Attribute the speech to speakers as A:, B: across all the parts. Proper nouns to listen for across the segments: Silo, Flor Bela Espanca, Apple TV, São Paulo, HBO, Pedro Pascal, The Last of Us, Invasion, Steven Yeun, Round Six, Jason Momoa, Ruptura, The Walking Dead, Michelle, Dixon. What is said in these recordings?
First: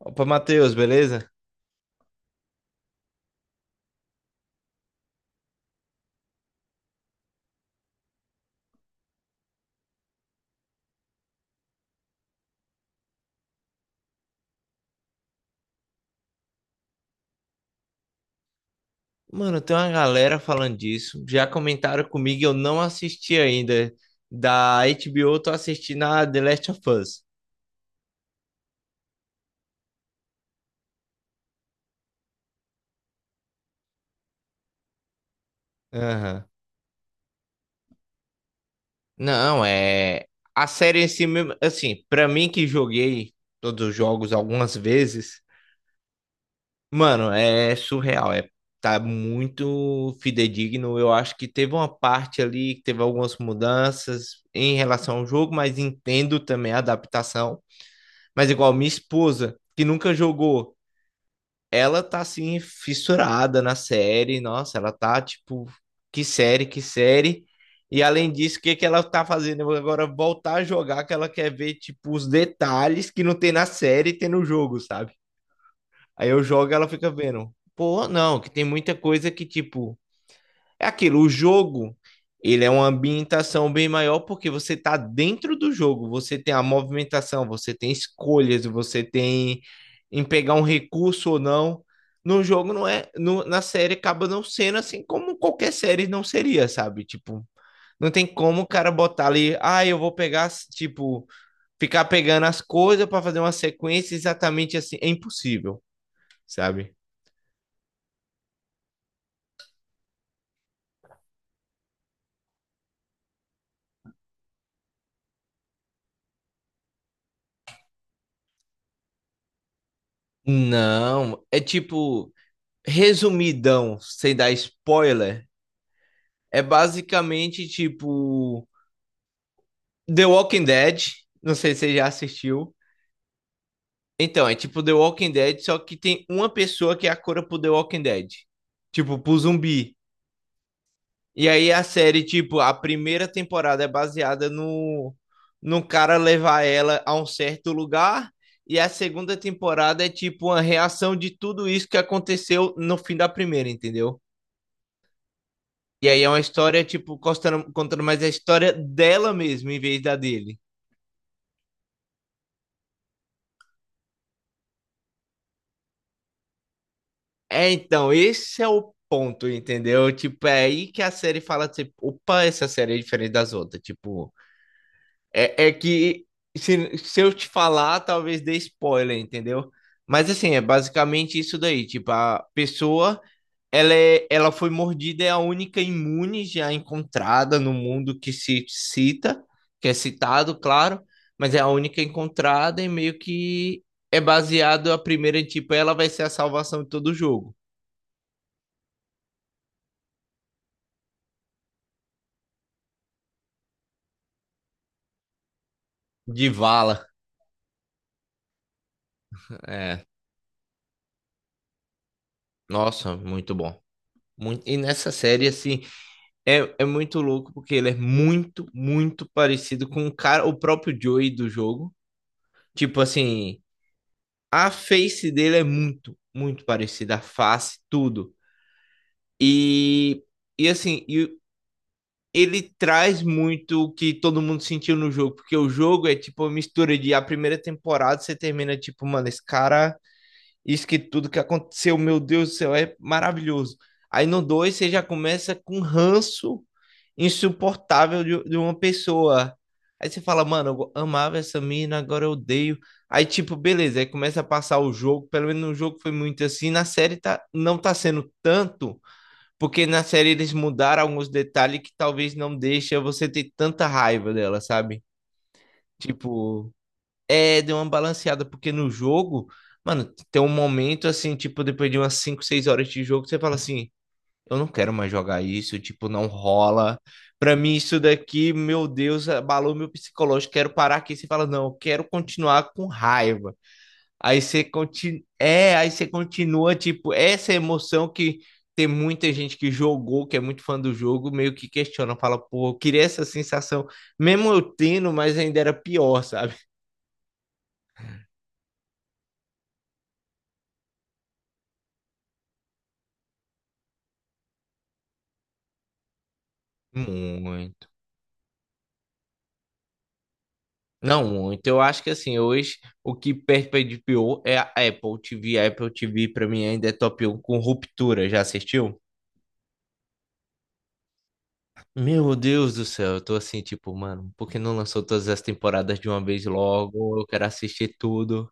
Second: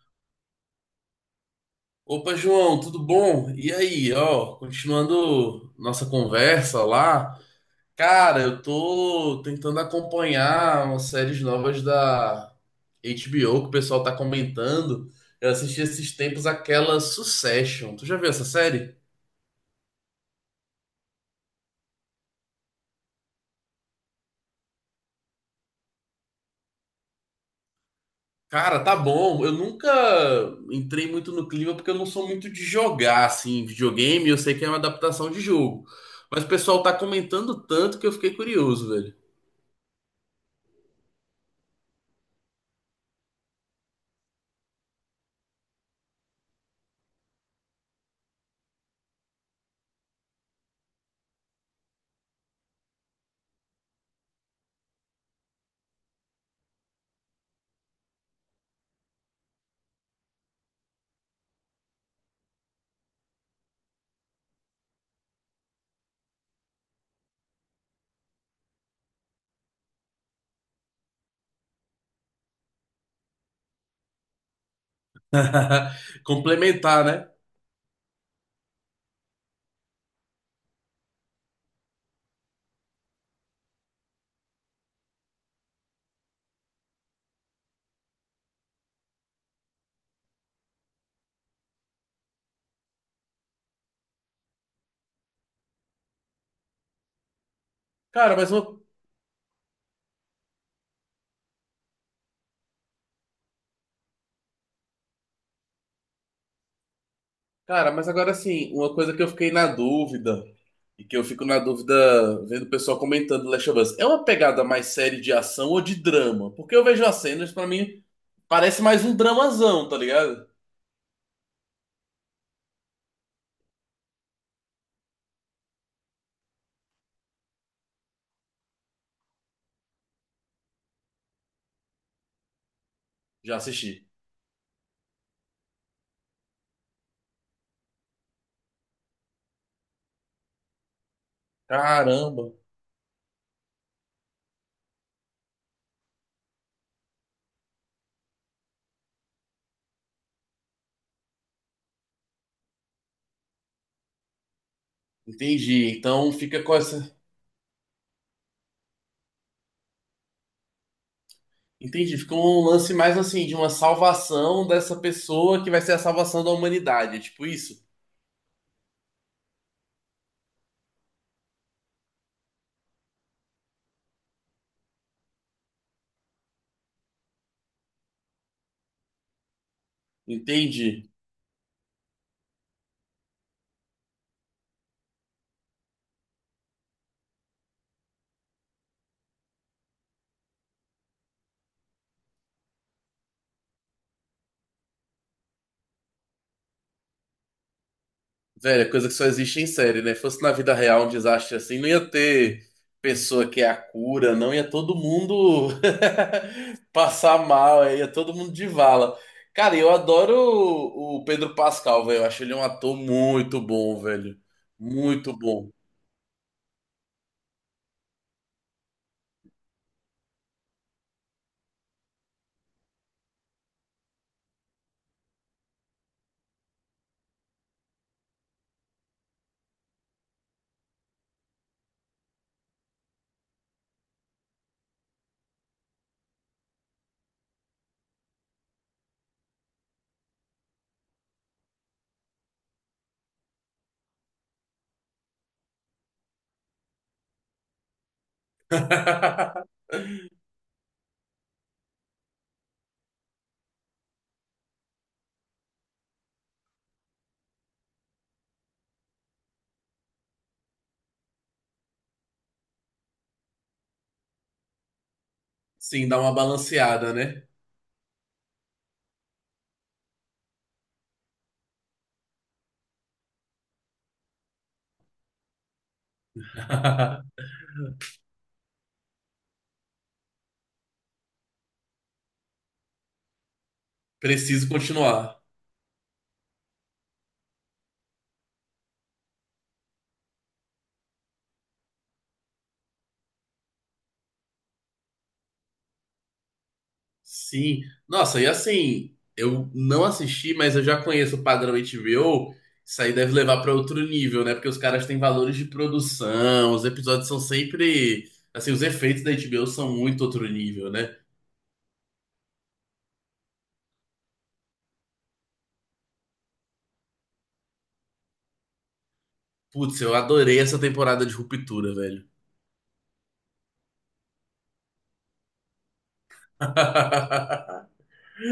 A: Opa, Matheus, beleza?
B: Opa, João, tudo bom? E aí, ó, continuando nossa conversa lá. Cara, eu tô tentando acompanhar umas séries novas da HBO que o pessoal tá comentando. Eu assisti esses tempos aquela Succession. Tu já viu essa série?
A: Mano, tem uma galera falando disso. Já comentaram comigo, e eu não assisti ainda. Da HBO, eu tô assistindo a The Last of Us.
B: Cara, tá bom. Eu nunca entrei muito no clima porque eu não sou muito de jogar assim, videogame. Eu sei que é uma adaptação de jogo. Mas
A: Aham.
B: o pessoal tá comentando tanto que eu fiquei curioso, velho.
A: Não, é. A série em si mesmo, assim, pra mim que joguei todos os jogos algumas vezes, mano, é surreal. É, tá muito fidedigno. Eu acho que teve uma parte ali que teve algumas mudanças em relação ao jogo, mas entendo também a adaptação. Mas igual minha esposa, que nunca jogou, ela tá assim fissurada na série, nossa, ela tá tipo, que série, que série. E além disso, o que que ela tá fazendo agora? Voltar a jogar, que ela quer ver tipo os detalhes que não tem na série e tem no jogo, sabe? Aí eu jogo, e ela
B: Complementar,
A: fica
B: né?
A: vendo. Pô, não, que tem muita coisa que tipo é aquilo, o jogo, ele é uma ambientação bem maior porque você está dentro do jogo, você tem a movimentação, você tem escolhas, você tem em pegar um recurso ou não. No jogo não é, na série acaba não sendo assim, como qualquer série não seria, sabe? Tipo, não tem
B: Cara, mas
A: como o
B: uma
A: cara botar ali, ah, eu vou pegar, tipo, ficar pegando as coisas para fazer uma sequência exatamente assim, é impossível, sabe?
B: Cara, mas agora assim, uma coisa que eu fiquei na dúvida, e que eu fico na dúvida vendo o pessoal comentando Last of Us, é uma pegada mais série de ação ou de drama? Porque eu vejo as cenas, pra mim, parece mais um dramazão, tá ligado?
A: Não, é tipo, resumidão, sem dar spoiler, é basicamente tipo The Walking Dead. Não sei se você já assistiu.
B: Já assisti.
A: Então, é tipo The Walking Dead, só que tem uma pessoa que é a cura pro The Walking Dead. Tipo, pro zumbi. E aí a série,
B: Caramba,
A: tipo, a primeira temporada é baseada no cara levar ela a um certo lugar. E a segunda temporada é tipo uma reação de tudo isso que aconteceu no fim da primeira, entendeu?
B: entendi.
A: E aí é
B: Então
A: uma
B: fica com
A: história, tipo,
B: essa.
A: contando mais a história dela mesmo, em vez da dele.
B: Entendi, fica um lance mais assim, de uma salvação dessa pessoa que vai ser a salvação da humanidade. É tipo
A: É,
B: isso?
A: então, esse é o ponto, entendeu? Tipo, é aí que a série fala, tipo, opa, essa série é diferente das outras. Tipo, é que se eu te falar, talvez dê spoiler, entendeu? Mas assim, é
B: Entendi.
A: basicamente isso daí. Tipo, a pessoa, ela foi mordida, é a única imune já encontrada no mundo que se cita, que é citado, claro, mas é a única encontrada e meio que é baseado a primeira, tipo, ela vai ser a salvação de todo o jogo.
B: Velho, é coisa que só existe em série, né? Fosse na vida real um desastre assim, não ia ter pessoa que é a cura, não ia todo mundo
A: De Vala.
B: passar mal, ia todo mundo de vala. Cara, eu
A: É,
B: adoro o Pedro Pascal, velho. Eu acho ele um ator
A: nossa, muito
B: muito
A: bom.
B: bom, velho.
A: E nessa
B: Muito
A: série,
B: bom.
A: assim, é muito louco porque ele é muito, muito parecido com o cara, o próprio Joey do jogo. Tipo assim, a face dele é muito, muito parecida, a face, tudo. E, e assim, e ele traz muito o que todo mundo sentiu no jogo, porque o jogo é tipo uma mistura de a primeira temporada você termina tipo, mano, esse cara, isso que tudo que aconteceu, meu Deus do céu, é maravilhoso. Aí no 2 você já começa com um ranço insuportável de uma pessoa. Aí você fala, mano, eu amava essa mina, agora eu odeio. Aí tipo, beleza, aí começa a passar o jogo, pelo menos no jogo foi muito assim, na série tá, não tá sendo tanto, porque na série eles mudaram alguns detalhes que talvez não deixa você ter tanta raiva dela, sabe?
B: Sim, dá uma
A: Tipo,
B: balanceada, né?
A: é, deu uma balanceada, porque no jogo, mano, tem um momento assim, tipo, depois de umas 5, 6 horas de jogo, você fala assim, eu não quero mais jogar isso, tipo, não rola. Pra mim, isso daqui, meu Deus, abalou meu psicológico, quero parar aqui. Você fala, não, eu quero continuar com raiva. Aí você
B: Preciso
A: continua,
B: continuar.
A: é, aí você continua, tipo, essa emoção que tem muita gente que jogou, que é muito fã do jogo, meio que questiona, fala, pô, eu queria essa sensação, mesmo eu tendo, mas ainda era pior, sabe?
B: Sim. Nossa, e assim, eu não assisti, mas eu já conheço o padrão HBO. Isso aí deve levar para outro nível, né? Porque os caras têm valores de produção, os episódios são
A: Muito.
B: sempre. Assim, os efeitos da HBO são muito outro nível, né?
A: Não, muito. Eu acho que assim, hoje o que perde pra HBO é a Apple TV. A Apple TV pra mim ainda é top 1 com Ruptura. Já assistiu?
B: Putz, eu adorei essa temporada de Ruptura, velho.
A: Meu Deus do céu, eu tô assim, tipo, mano, por que não lançou todas as temporadas de uma vez logo? Eu quero assistir tudo.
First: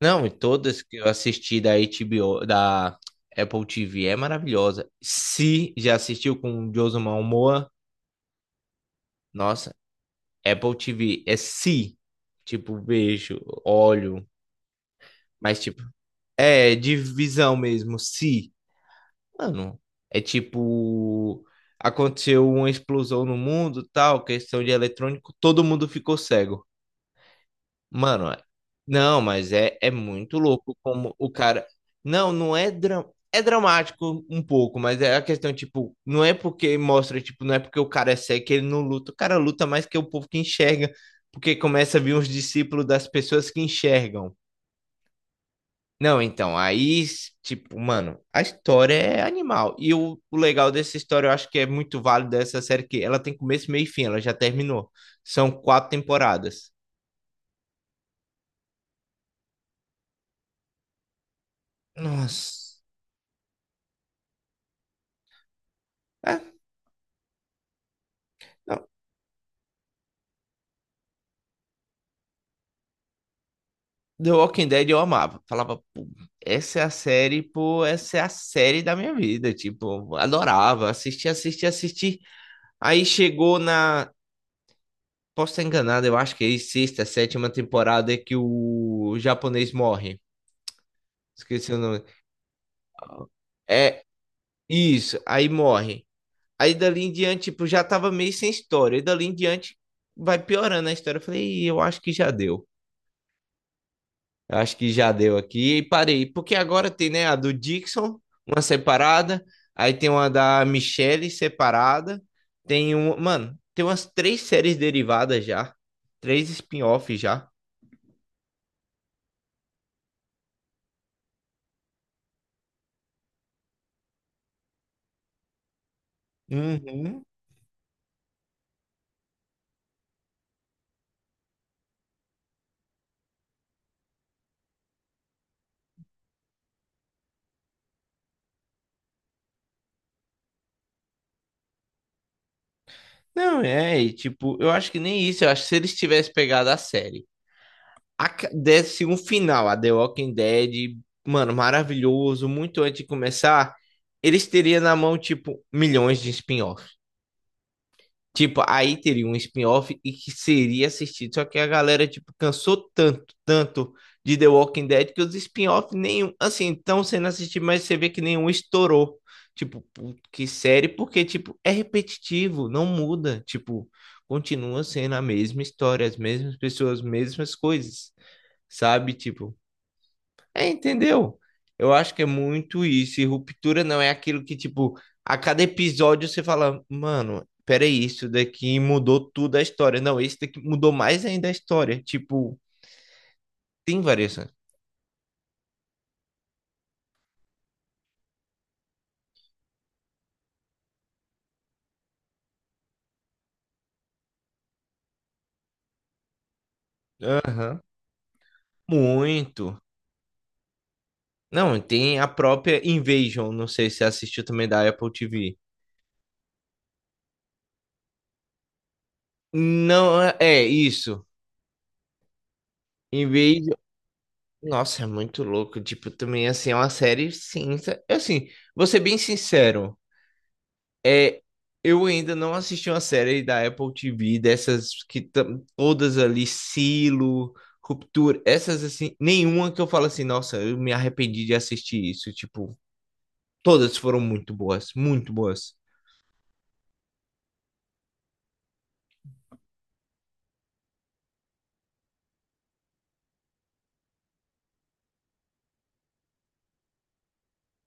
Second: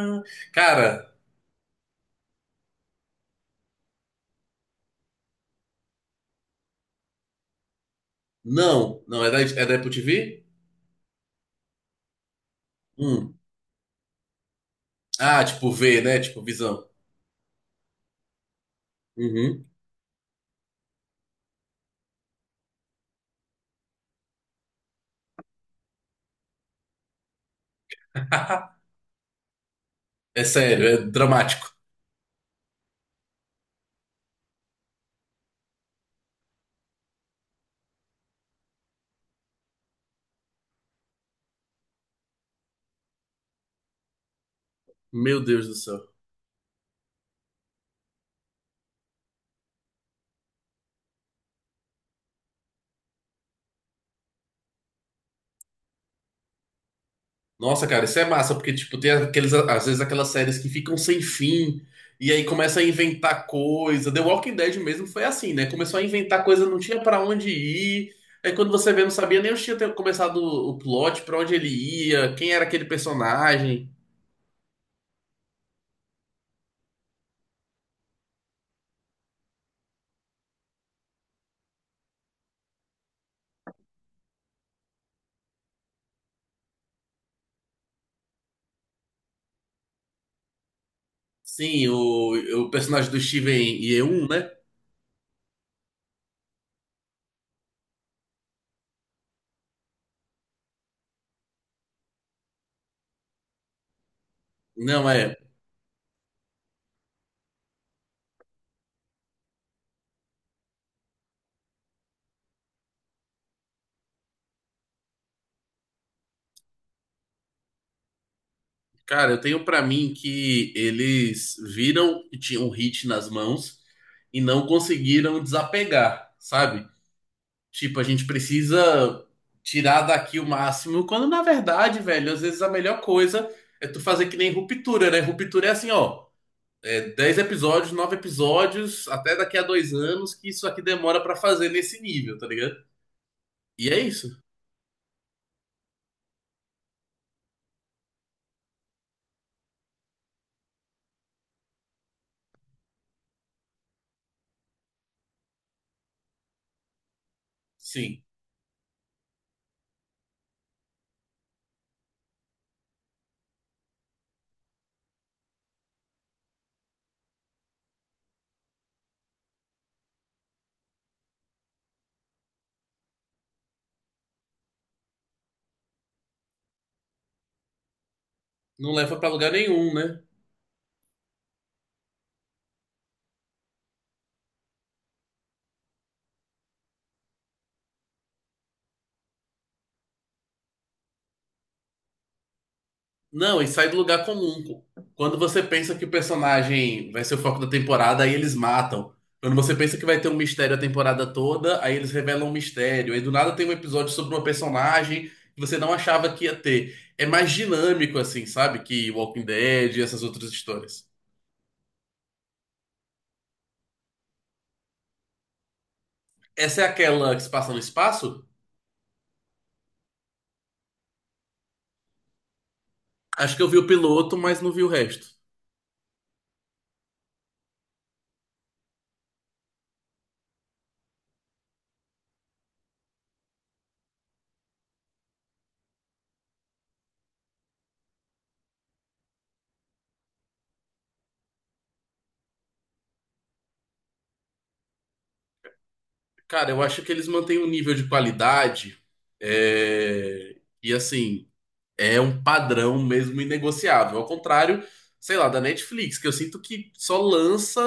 A: Não, e todas que eu
B: Cara,
A: assisti da HBO, da Apple TV é maravilhosa. Se já assistiu com o Jason Momoa,
B: não, não, é da, é
A: nossa,
B: da Apple TV?
A: Apple TV é se, tipo,
B: Hum.
A: beijo, olho,
B: Ah,
A: mas
B: tipo
A: tipo,
B: V, né? Tipo
A: é
B: visão.
A: de visão mesmo, se.
B: Uhum.
A: Mano, é tipo, aconteceu uma explosão no mundo, tal, questão de eletrônico, todo mundo ficou cego. Mano, não, mas é muito
B: É
A: louco
B: sério, é
A: como o cara.
B: dramático.
A: Não, não é. É dramático um pouco, mas é a questão, tipo, não é porque mostra, tipo, não é porque o cara é cego que ele não luta. O cara luta mais que o povo que enxerga, porque começa a vir os discípulos das pessoas que enxergam.
B: Meu Deus do céu.
A: Não, então, aí, tipo, mano, a história é animal. E o legal dessa história, eu acho que é muito válido dessa série, que ela tem começo, meio e fim, ela já terminou. São quatro temporadas.
B: Nossa, cara, isso é massa, porque, tipo, tem aqueles, às vezes aquelas séries que ficam sem fim, e aí começa
A: Nossa.
B: a inventar coisa. The Walking Dead mesmo foi assim, né? Começou a inventar
A: É,
B: coisa, não tinha pra onde ir. Aí quando
A: não.
B: você vê, não sabia nem onde tinha começado o plot, pra onde ele ia, quem era aquele personagem.
A: The Walking Dead eu amava. Falava, pô, essa é a série, pô, essa é a série da minha vida. Tipo, adorava. Assisti, assisti, assisti. Aí chegou na. Posso estar enganado, eu acho que é sexta, sétima temporada que o japonês morre. Esqueci o
B: Sim,
A: nome.
B: o personagem do Steven
A: É
B: Yeun, né?
A: isso, aí morre. Aí dali em diante, tipo, já tava meio sem história. E dali em diante vai piorando a história. Eu falei, "Ih, eu acho que já deu. Eu acho que
B: Não,
A: já
B: é.
A: deu aqui." E parei, porque agora tem, né, a do Dixon, uma separada. Aí tem uma da Michelle separada. Tem um. Mano, tem umas três séries derivadas já. Três spin-offs já.
B: Cara, eu tenho pra mim que eles viram que tinham um hit nas mãos e não conseguiram desapegar, sabe?
A: Uhum.
B: Tipo, a gente precisa tirar daqui o máximo, quando na verdade, velho, às vezes a melhor coisa é tu fazer que nem Ruptura, né? Ruptura é assim, ó, é 10 episódios, 9 episódios, até daqui a dois anos, que isso aqui demora pra fazer nesse nível, tá ligado?
A: Não,
B: E
A: é,
B: é
A: e,
B: isso.
A: tipo, eu acho que nem isso. Eu acho que se eles tivessem pegado a série, desse um final, a The Walking Dead, mano, maravilhoso, muito antes de começar, eles teriam na mão, tipo, milhões de spin-offs.
B: Sim.
A: Tipo, aí teria um spin-off e que seria assistido. Só que a galera, tipo, cansou tanto, tanto de The Walking Dead, que os spin-off nenhum, assim, estão sendo assistidos, mas você vê que nenhum estourou. Tipo, que série, porque, tipo, é repetitivo, não muda. Tipo, continua sendo a mesma história, as mesmas pessoas, as mesmas coisas,
B: Não
A: sabe?
B: leva pra lugar
A: Tipo.
B: nenhum, né?
A: É, entendeu? Eu acho que é muito isso. E Ruptura não é aquilo que, tipo, a cada episódio você fala, mano, peraí, isso daqui mudou tudo a história. Não, esse daqui mudou mais ainda a história. Tipo,
B: Não, e sai do
A: tem
B: lugar
A: variações.
B: comum. Quando você pensa que o personagem vai ser o foco da temporada, aí eles matam. Quando você pensa que vai ter um mistério a temporada toda, aí eles revelam um mistério. Aí do nada tem um episódio sobre uma personagem que você não achava que ia ter. É mais
A: Aham.
B: dinâmico, assim, sabe? Que Walking
A: Muito.
B: Dead e essas outras histórias.
A: Não, tem a própria Invasion. Não sei se você assistiu também da Apple TV.
B: Essa é aquela que se passa no espaço?
A: Não, é isso.
B: Acho que eu
A: Invasion.
B: vi o piloto, mas não vi o
A: Nossa, é
B: resto.
A: muito louco. Tipo, também, assim, é uma série cinza. Assim, vou ser bem sincero. É, eu ainda não assisti uma série da Apple TV, dessas que todas ali, Silo, Ruptura, essas assim, nenhuma que eu falo assim, nossa, eu me arrependi de assistir isso. Tipo, todas foram muito boas, muito boas.
B: Cara, eu acho que eles mantêm um nível de qualidade. é, E assim. É um padrão mesmo inegociável. Ao contrário, sei lá, da Netflix, que eu sinto que só lança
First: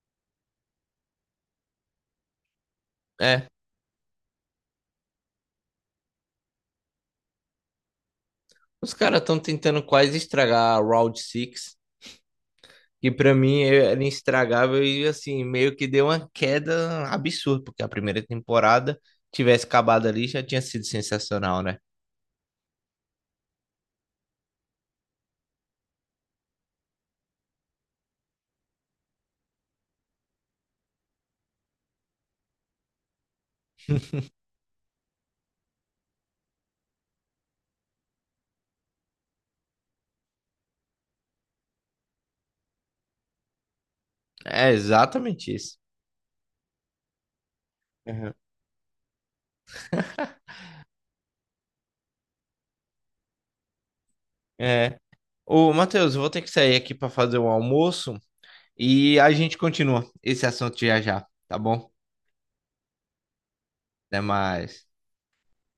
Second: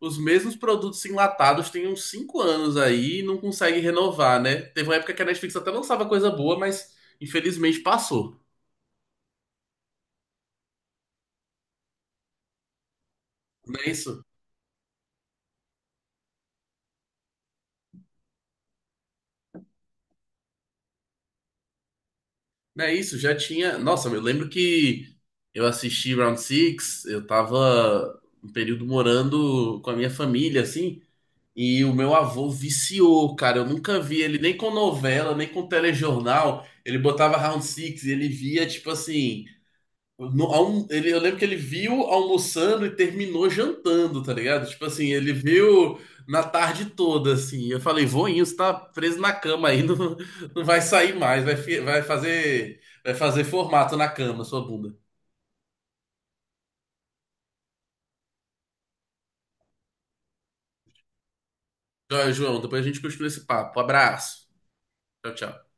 B: os mesmos produtos enlatados tem uns cinco anos aí e não
A: É,
B: consegue renovar, né? Teve uma época que a Netflix até lançava coisa boa, mas infelizmente passou.
A: os caras estão tentando quase estragar a Round Six, que pra mim
B: Não é
A: é, era
B: isso?
A: estragável, e assim, meio que deu uma queda absurda, porque a primeira temporada, tivesse acabado ali, já tinha sido sensacional, né?
B: Não é isso? Já tinha. Nossa, eu lembro que eu assisti Round Six, eu tava um período morando com a minha família, assim. E o meu avô viciou, cara. Eu nunca vi ele nem com novela, nem com telejornal. Ele botava Round Six e ele via, tipo assim. Ele, eu lembro que ele viu almoçando e terminou jantando, tá ligado?
A: É
B: Tipo assim, ele
A: exatamente isso.
B: viu na tarde toda, assim. Eu falei, voinho, você tá preso na cama aí, não, não vai sair mais, vai, vai fazer formato na cama, sua bunda.
A: É. Ô, Matheus, eu vou ter que sair aqui para fazer um almoço e a gente continua esse assunto já já, tá bom?
B: Joia, João, depois a gente continua esse papo.
A: Até
B: Abraço.
A: mais.
B: Tchau, tchau.